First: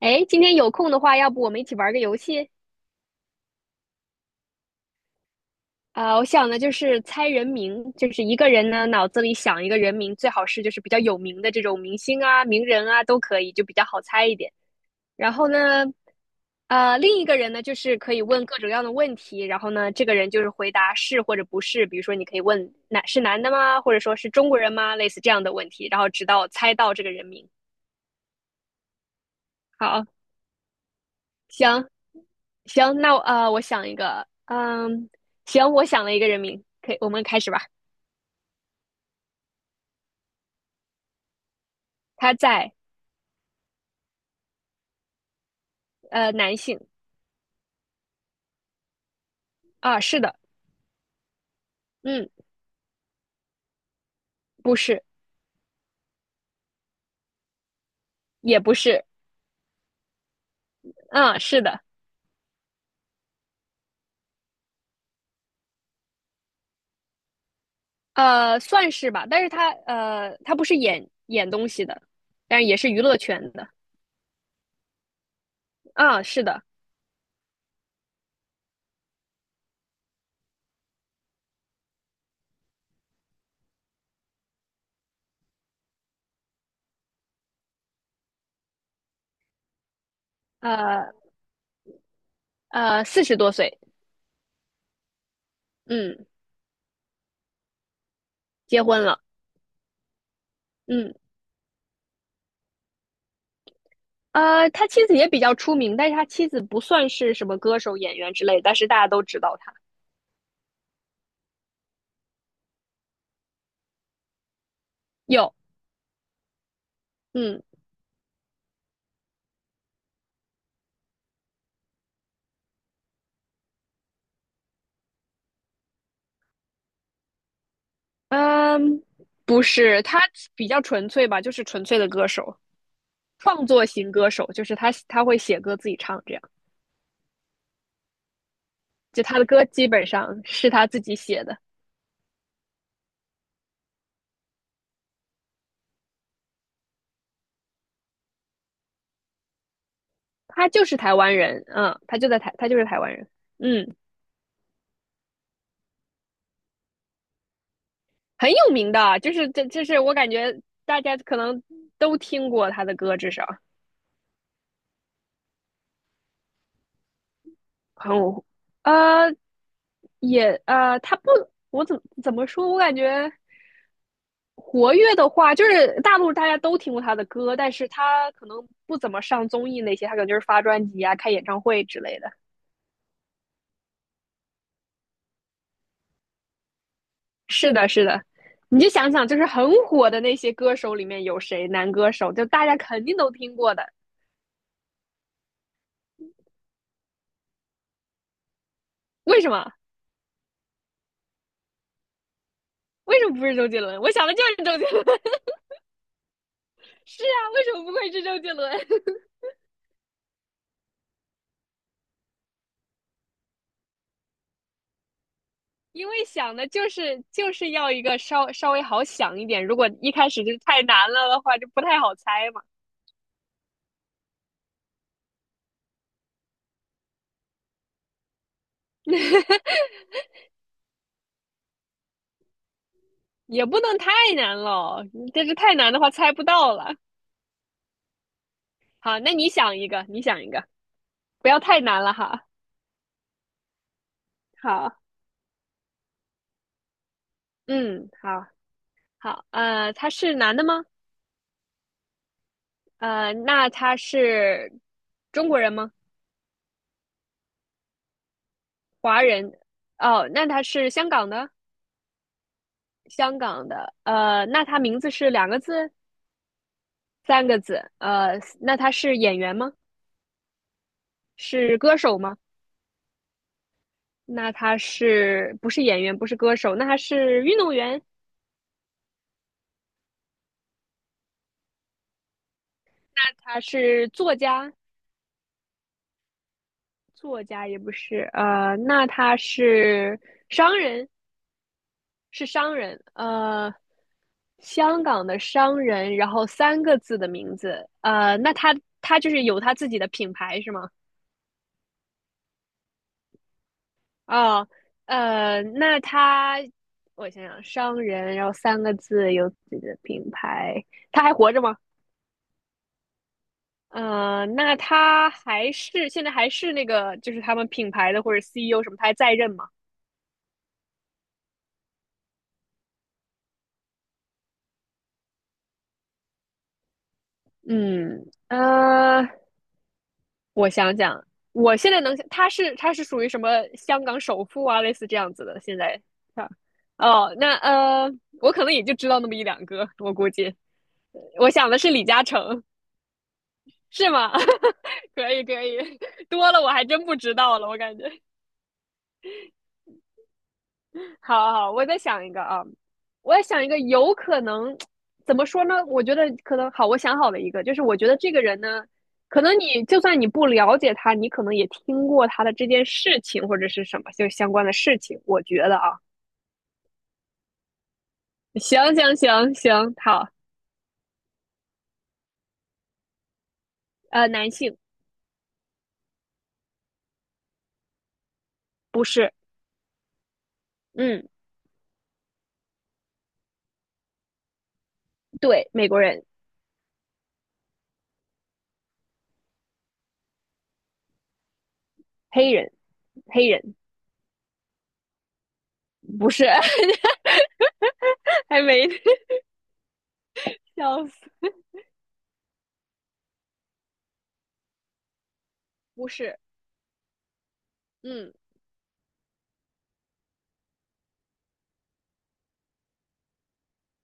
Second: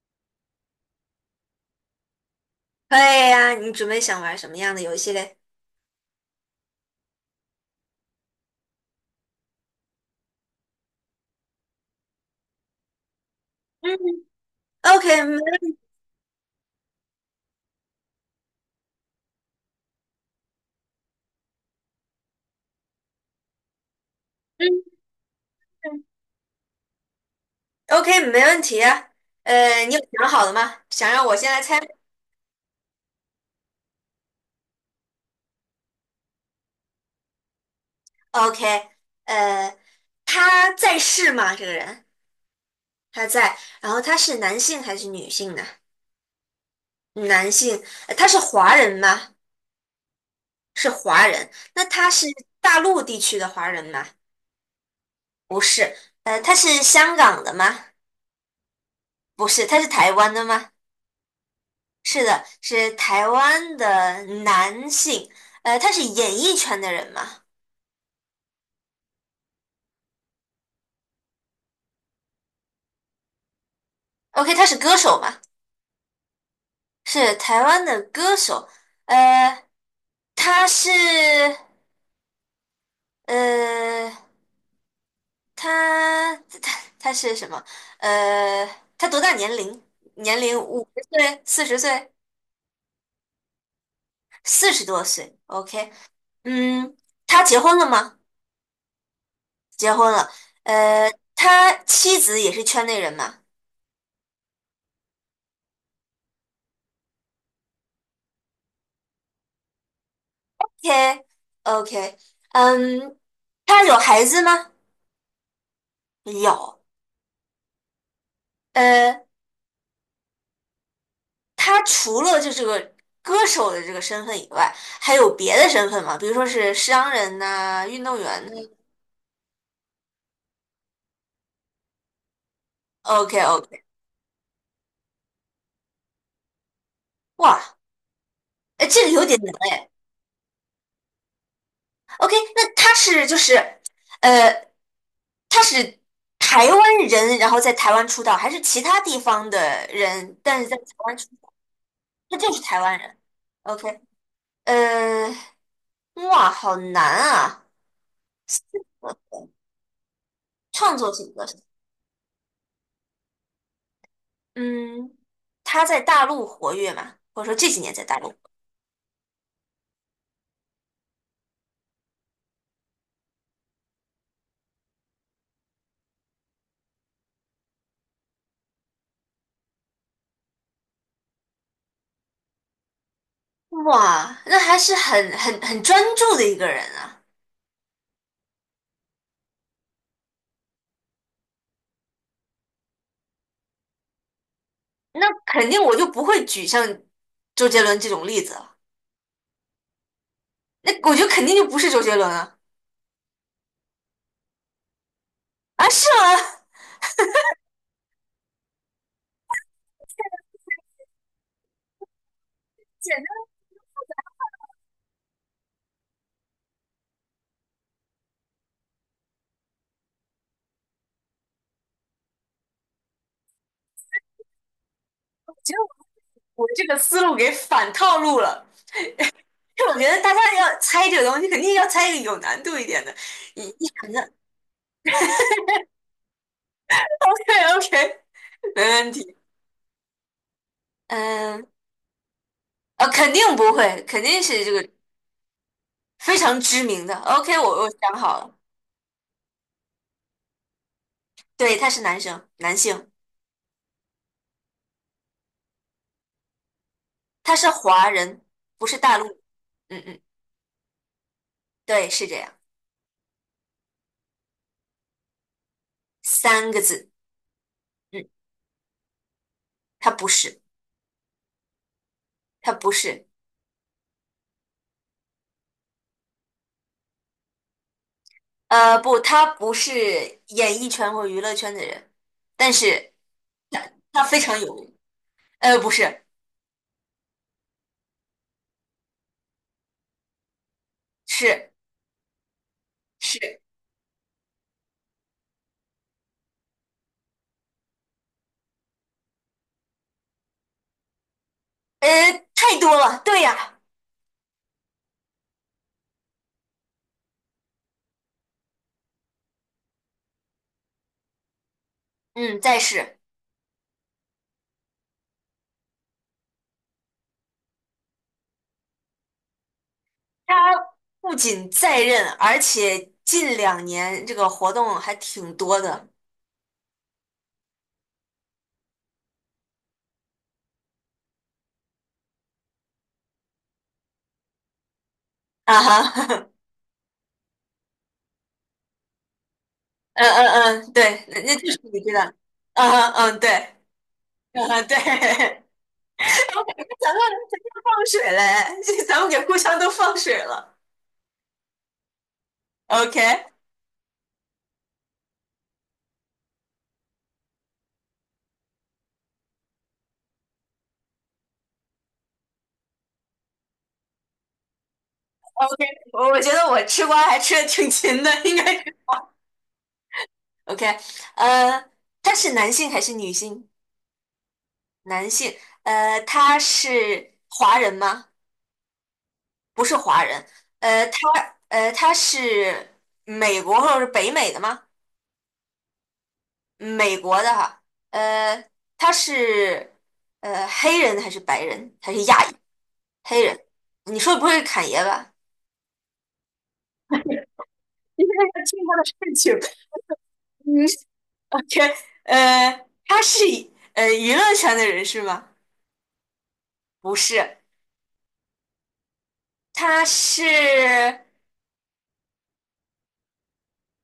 哎，今天有空的话，要不我们一起玩个游戏？可以呀，你准备想玩什么样的游戏嘞？我想的就是猜人名，就是一个人呢脑子里想一个人名，最好是就是比较有名的这种明星啊、名人啊都可以，就比较嗯好猜一点。？OK，然没后问题。呢，另一个人呢就是可以问各种各样的问题，然后呢，这个人就是回答是或者不是，比如说你可以问男是男的吗，或者说是中国人吗，类似这样的问题，然嗯，后直到猜到这个人名。，OK，没问题啊。你有好，想好了吗？想让我先来猜行行，那我我想一个，嗯，行，我想了一个人名，可以，我们开始吧。？OK，呃，他在世吗？这个人他在他在，然后他是男性还是女性呢？男性男性，他是华人吗？啊，是的，是华人。那他是嗯，大陆地区的华人吗？不是，不是。他是香港的吗？也不是，不是。他是台湾的吗？啊，是的，是的，是台湾的男性，他是演艺圈的人嘛算是吧，但是他他不是演东西的，但是也是娱乐圈的，？OK，他是歌手嘛？啊，是的，是台湾的歌手，呃，他是呃，他他是什么？呃，他多大年龄？年龄五十呃岁、40岁、四十多岁，40多岁？OK，嗯，嗯，他结婚了吗？结婚了，结婚了，呃，嗯。他妻子也是圈内人嘛？他妻子也比较出名，但是他妻子不算是什么歌手、演员之类，但是大家都知道他。OK OK，嗯，他有孩子吗？有，有，嗯，呃，他除了就这个歌手的这个身份以外，还有别的身份吗？比如说是商人呐、运动员呐。嗯，不是，他比较纯粹吧，就是纯粹的歌手，OK 创 OK，作型歌手，就是他会写歌自己唱，这样，哇，哎，这个就有点他的难歌哎。基本上是他自己写的。OK，那他是就是，呃，他是台湾人，然后在台湾出道，还是其他地方的人，但是他在台就是台湾出湾道，人，嗯，他就他在就台，是他就台是湾台湾人。人，嗯，OK，呃，哇，好难啊。很有名的，就是这，就是我感觉创大作家型可歌手，能都听过他的歌，至少嗯，他在大陆活跃嘛，或者说这几年在很，大陆。呃，也他不，我怎么说，我感觉。活跃的话，就是大陆大家都听过他的歌，但是他可能不怎么上综艺那些，他可能就是发专辑啊、开演唱会之类的。哇，那还是很专注的一个人啊。是的，是的，你就想想，就是很火的那些歌手里面有谁男歌手，就大家肯定都听过的。那肯定我就不会举像周杰伦这种例子了。为什么？那我觉得肯定就不是周杰伦啊。为什么不是周杰伦？我想的就是周杰伦。啊，是吗？是啊，为什么不会是周杰伦？因为想的就是要一个稍微好想一点，如果一开始就太难了的话，就不太好猜嘛。我这个思路给反套路了。因为我觉得大家要猜这个东西，肯定要猜一个有难度一点的。你也不一能想 太难了，你这是太难的话猜不到了。OK OK，没问好，那题。你想一个，你想一个，不要嗯，太难了哈。肯定不会，肯定是这个好，非常知名的。OK，我嗯，想好好，了，好，他是男的吗？对，他是男生，男性，那他是中国人吗？他是华人，不是大华陆。人？嗯嗯，哦，那他是香港的，对，是这样，香港的。那他名字是两个字、三个字。三个字？嗯，那他是演员吗？他不是，是歌手吗？他不是，那他是不是演员？不是歌手？那他是运动员？不，他不是演艺圈或娱乐圈的人，但是他他是他作非常家？有名。不是，作家也不是，那他是商人，是是商人，是，香港的商人，然后三个字的名字，那他就是有他自己的品牌是吗？呃，太多了。对呀，哦，那他我想想，商人，然后三个字，有自己的品牌，他还活着吗？嗯，再是那他还是现在还是那个，就是他们品牌的或者 CEO 什么，他还在任吗？他不仅在任，而且近2年这个活动还挺多的。嗯，我想想，我现在能想，他是属于什么香港首富啊，类似这样子的。啊现在哈，啊，哦，那我可能也就知道那么一两个，我嗯估计。嗯嗯，对，那我那就想是的是你李知嘉道，诚，嗯嗯嗯，对，是吗？嗯 嗯对，可以咱可以，多了我还们真咱不们知道了，我感觉。放水嘞，咱们给互相都放水了好好好我再想一个啊，，OK 我也想一个，有可能怎么说呢？我觉得可能好，我想好了一个，就是我觉得这个人呢，可能你就算你不了解他，你可能也听过他的这件事情或者是什么就相关的事情。我觉得 OK，啊，我觉得我吃瓜还吃的挺勤的，应 该是 行行行行，好，OK，呃，他是男性还是女性？男性男性，他是华人吗？不是，不是华人，呃，嗯，他呃他是美国或者是北美的吗？对，美国人，美国的哈，呃，他是黑人还是白人还是亚黑裔？人，黑黑人，人你说的不会是侃爷吧？不是，因为要 还听没他的事情，嗯，笑想 死，天，他是娱乐圈的人是吗？不是，不是，嗯，他是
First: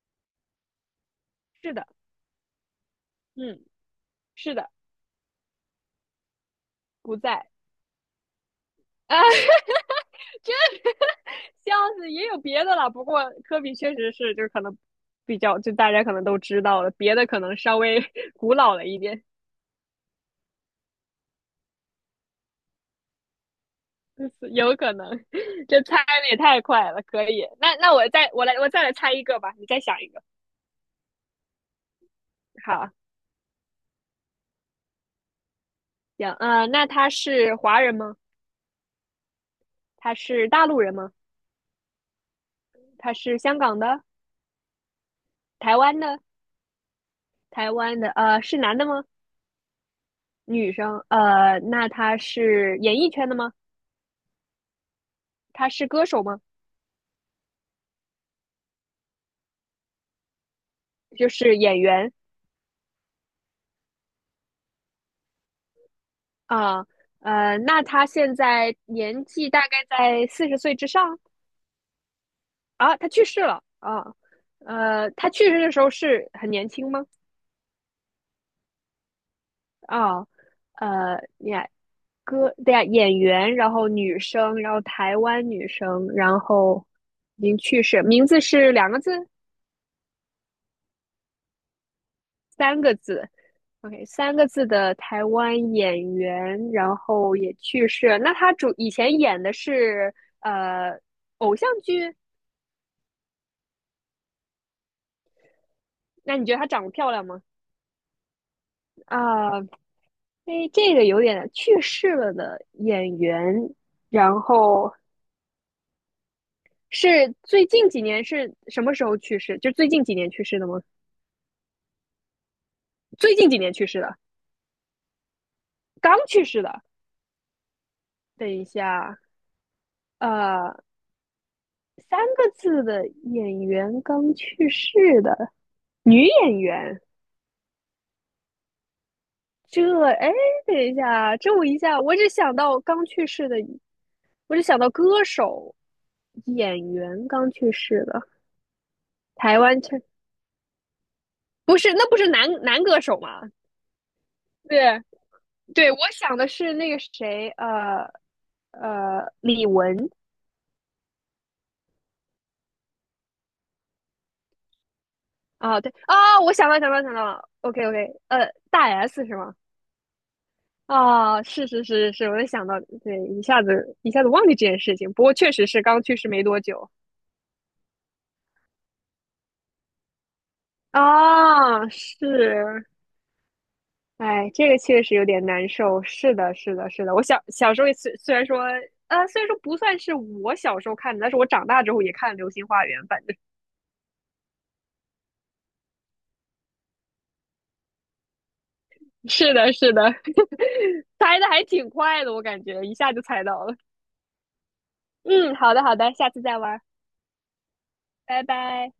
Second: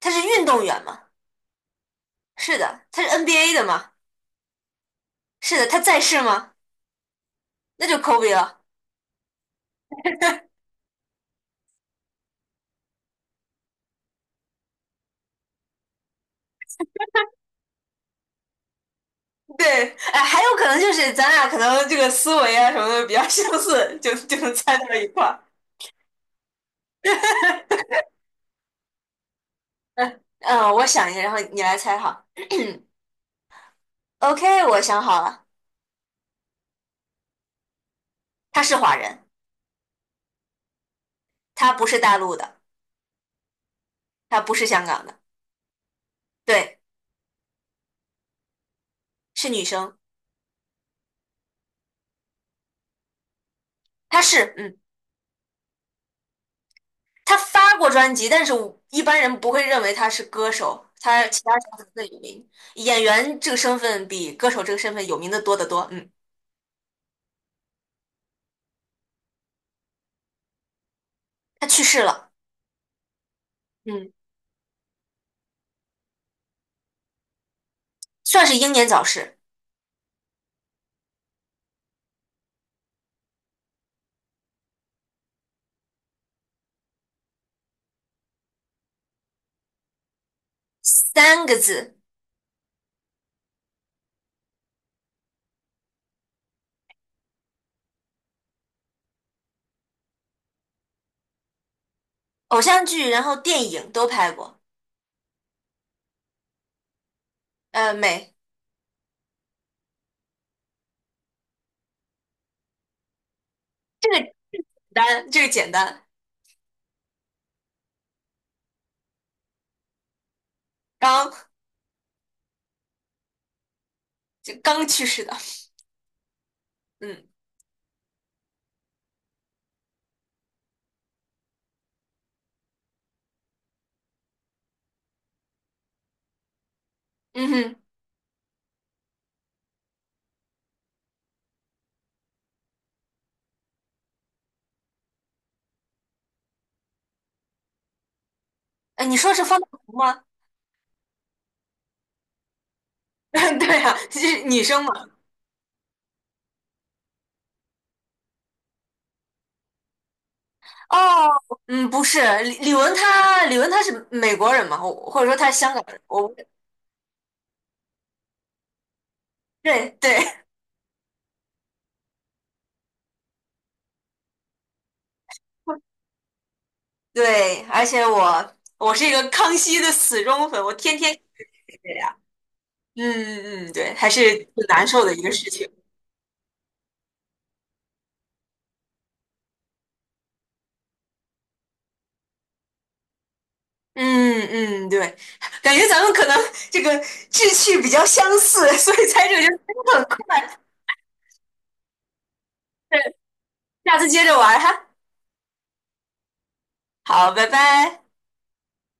他是运动员吗？是的，是的，他是 NBA 的嗯，吗？是的，是的，他在世吗？不在那就 Kobe 了。啊。这 笑死，也有别的了。不过科比确实是，就是可能比较，就大家可能都知道了，别的可能稍微 古老了一点，对，哎，还有可能就是咱俩可能这个思维啊什么的比较相似，就就能有猜可到一能。块儿。这猜的也太快了，可以。那我再来猜一个吧，你再想一嗯个。嗯，我想一下，然后你来猜哈。好，OK，我想好了，行，那他是华人吗？她是华人，他是大陆人吗？她不是大陆的，他是香港的、她不是香港的，台湾的、对，台湾的，是男的吗？是女生，女生，那他是演艺圈的吗？她是，嗯，他是歌手吗？她发过专辑，但是我一般人不会认为她是歌手，她就其他是身演份更员。有名，演员这个身份比歌手这个身份有名的多得多，嗯，啊，那他现在年纪大概在四十岁之上她去世了，啊，他去世了嗯，啊，他去世的时候是很年轻吗？算是英年早逝，啊，呃，呀，歌，对呀，演员，然后女生，然后台湾女生，然后已经去世，名字是两个字，三个字，三个字，OK，三个字的台湾演员，然后也去世了。那他主以前演的是呃偶像剧，偶像剧，然后电影都拍过，那你觉得她长得漂亮吗？美，啊，哎，这个有点去世了的演员，这个简然后单，这个简单，是最近几年是什么时候去世？就最近几年去世的吗？刚最近几年去世的，就刚去世的。刚去世的。嗯等一下，呃，三个字的演员刚去世的女演员，嗯哼，这哎，等一下，这我一下我只想到刚去世的，我只想到歌手，演员刚去世的。哎，你说是方台大湾同腔吗？不是，那不是男歌手吗？对啊，是女生嘛？对对，我想的是那个谁，李玟哦，嗯，不是，李玟她是美国人嘛，我或者说她是香啊，港对人，啊，我想到了，OK OK，大 S 是吗？对对 啊，是是是是，我也想到，对，一下子忘记这件事情，不过确实是 刚去世没多久对，而且我是一个康熙的死忠粉，我天天啊，对呀，是嗯嗯，嗯对，还是哎，挺这个难确受的实一有个点事难情。受。是的，是的，是的。我小时候也虽然说，虽然说不算是我小时候看的，但是我长大之后也看《流星花园》，反正嗯嗯，对，感觉咱们可能这个志趣比较相似，所以猜这个是的，就是很的，快。猜的还挺快的，我感觉一下对，就猜到了。下次接着玩哈。嗯，好的，好的，下次再玩，好，拜拜。拜拜。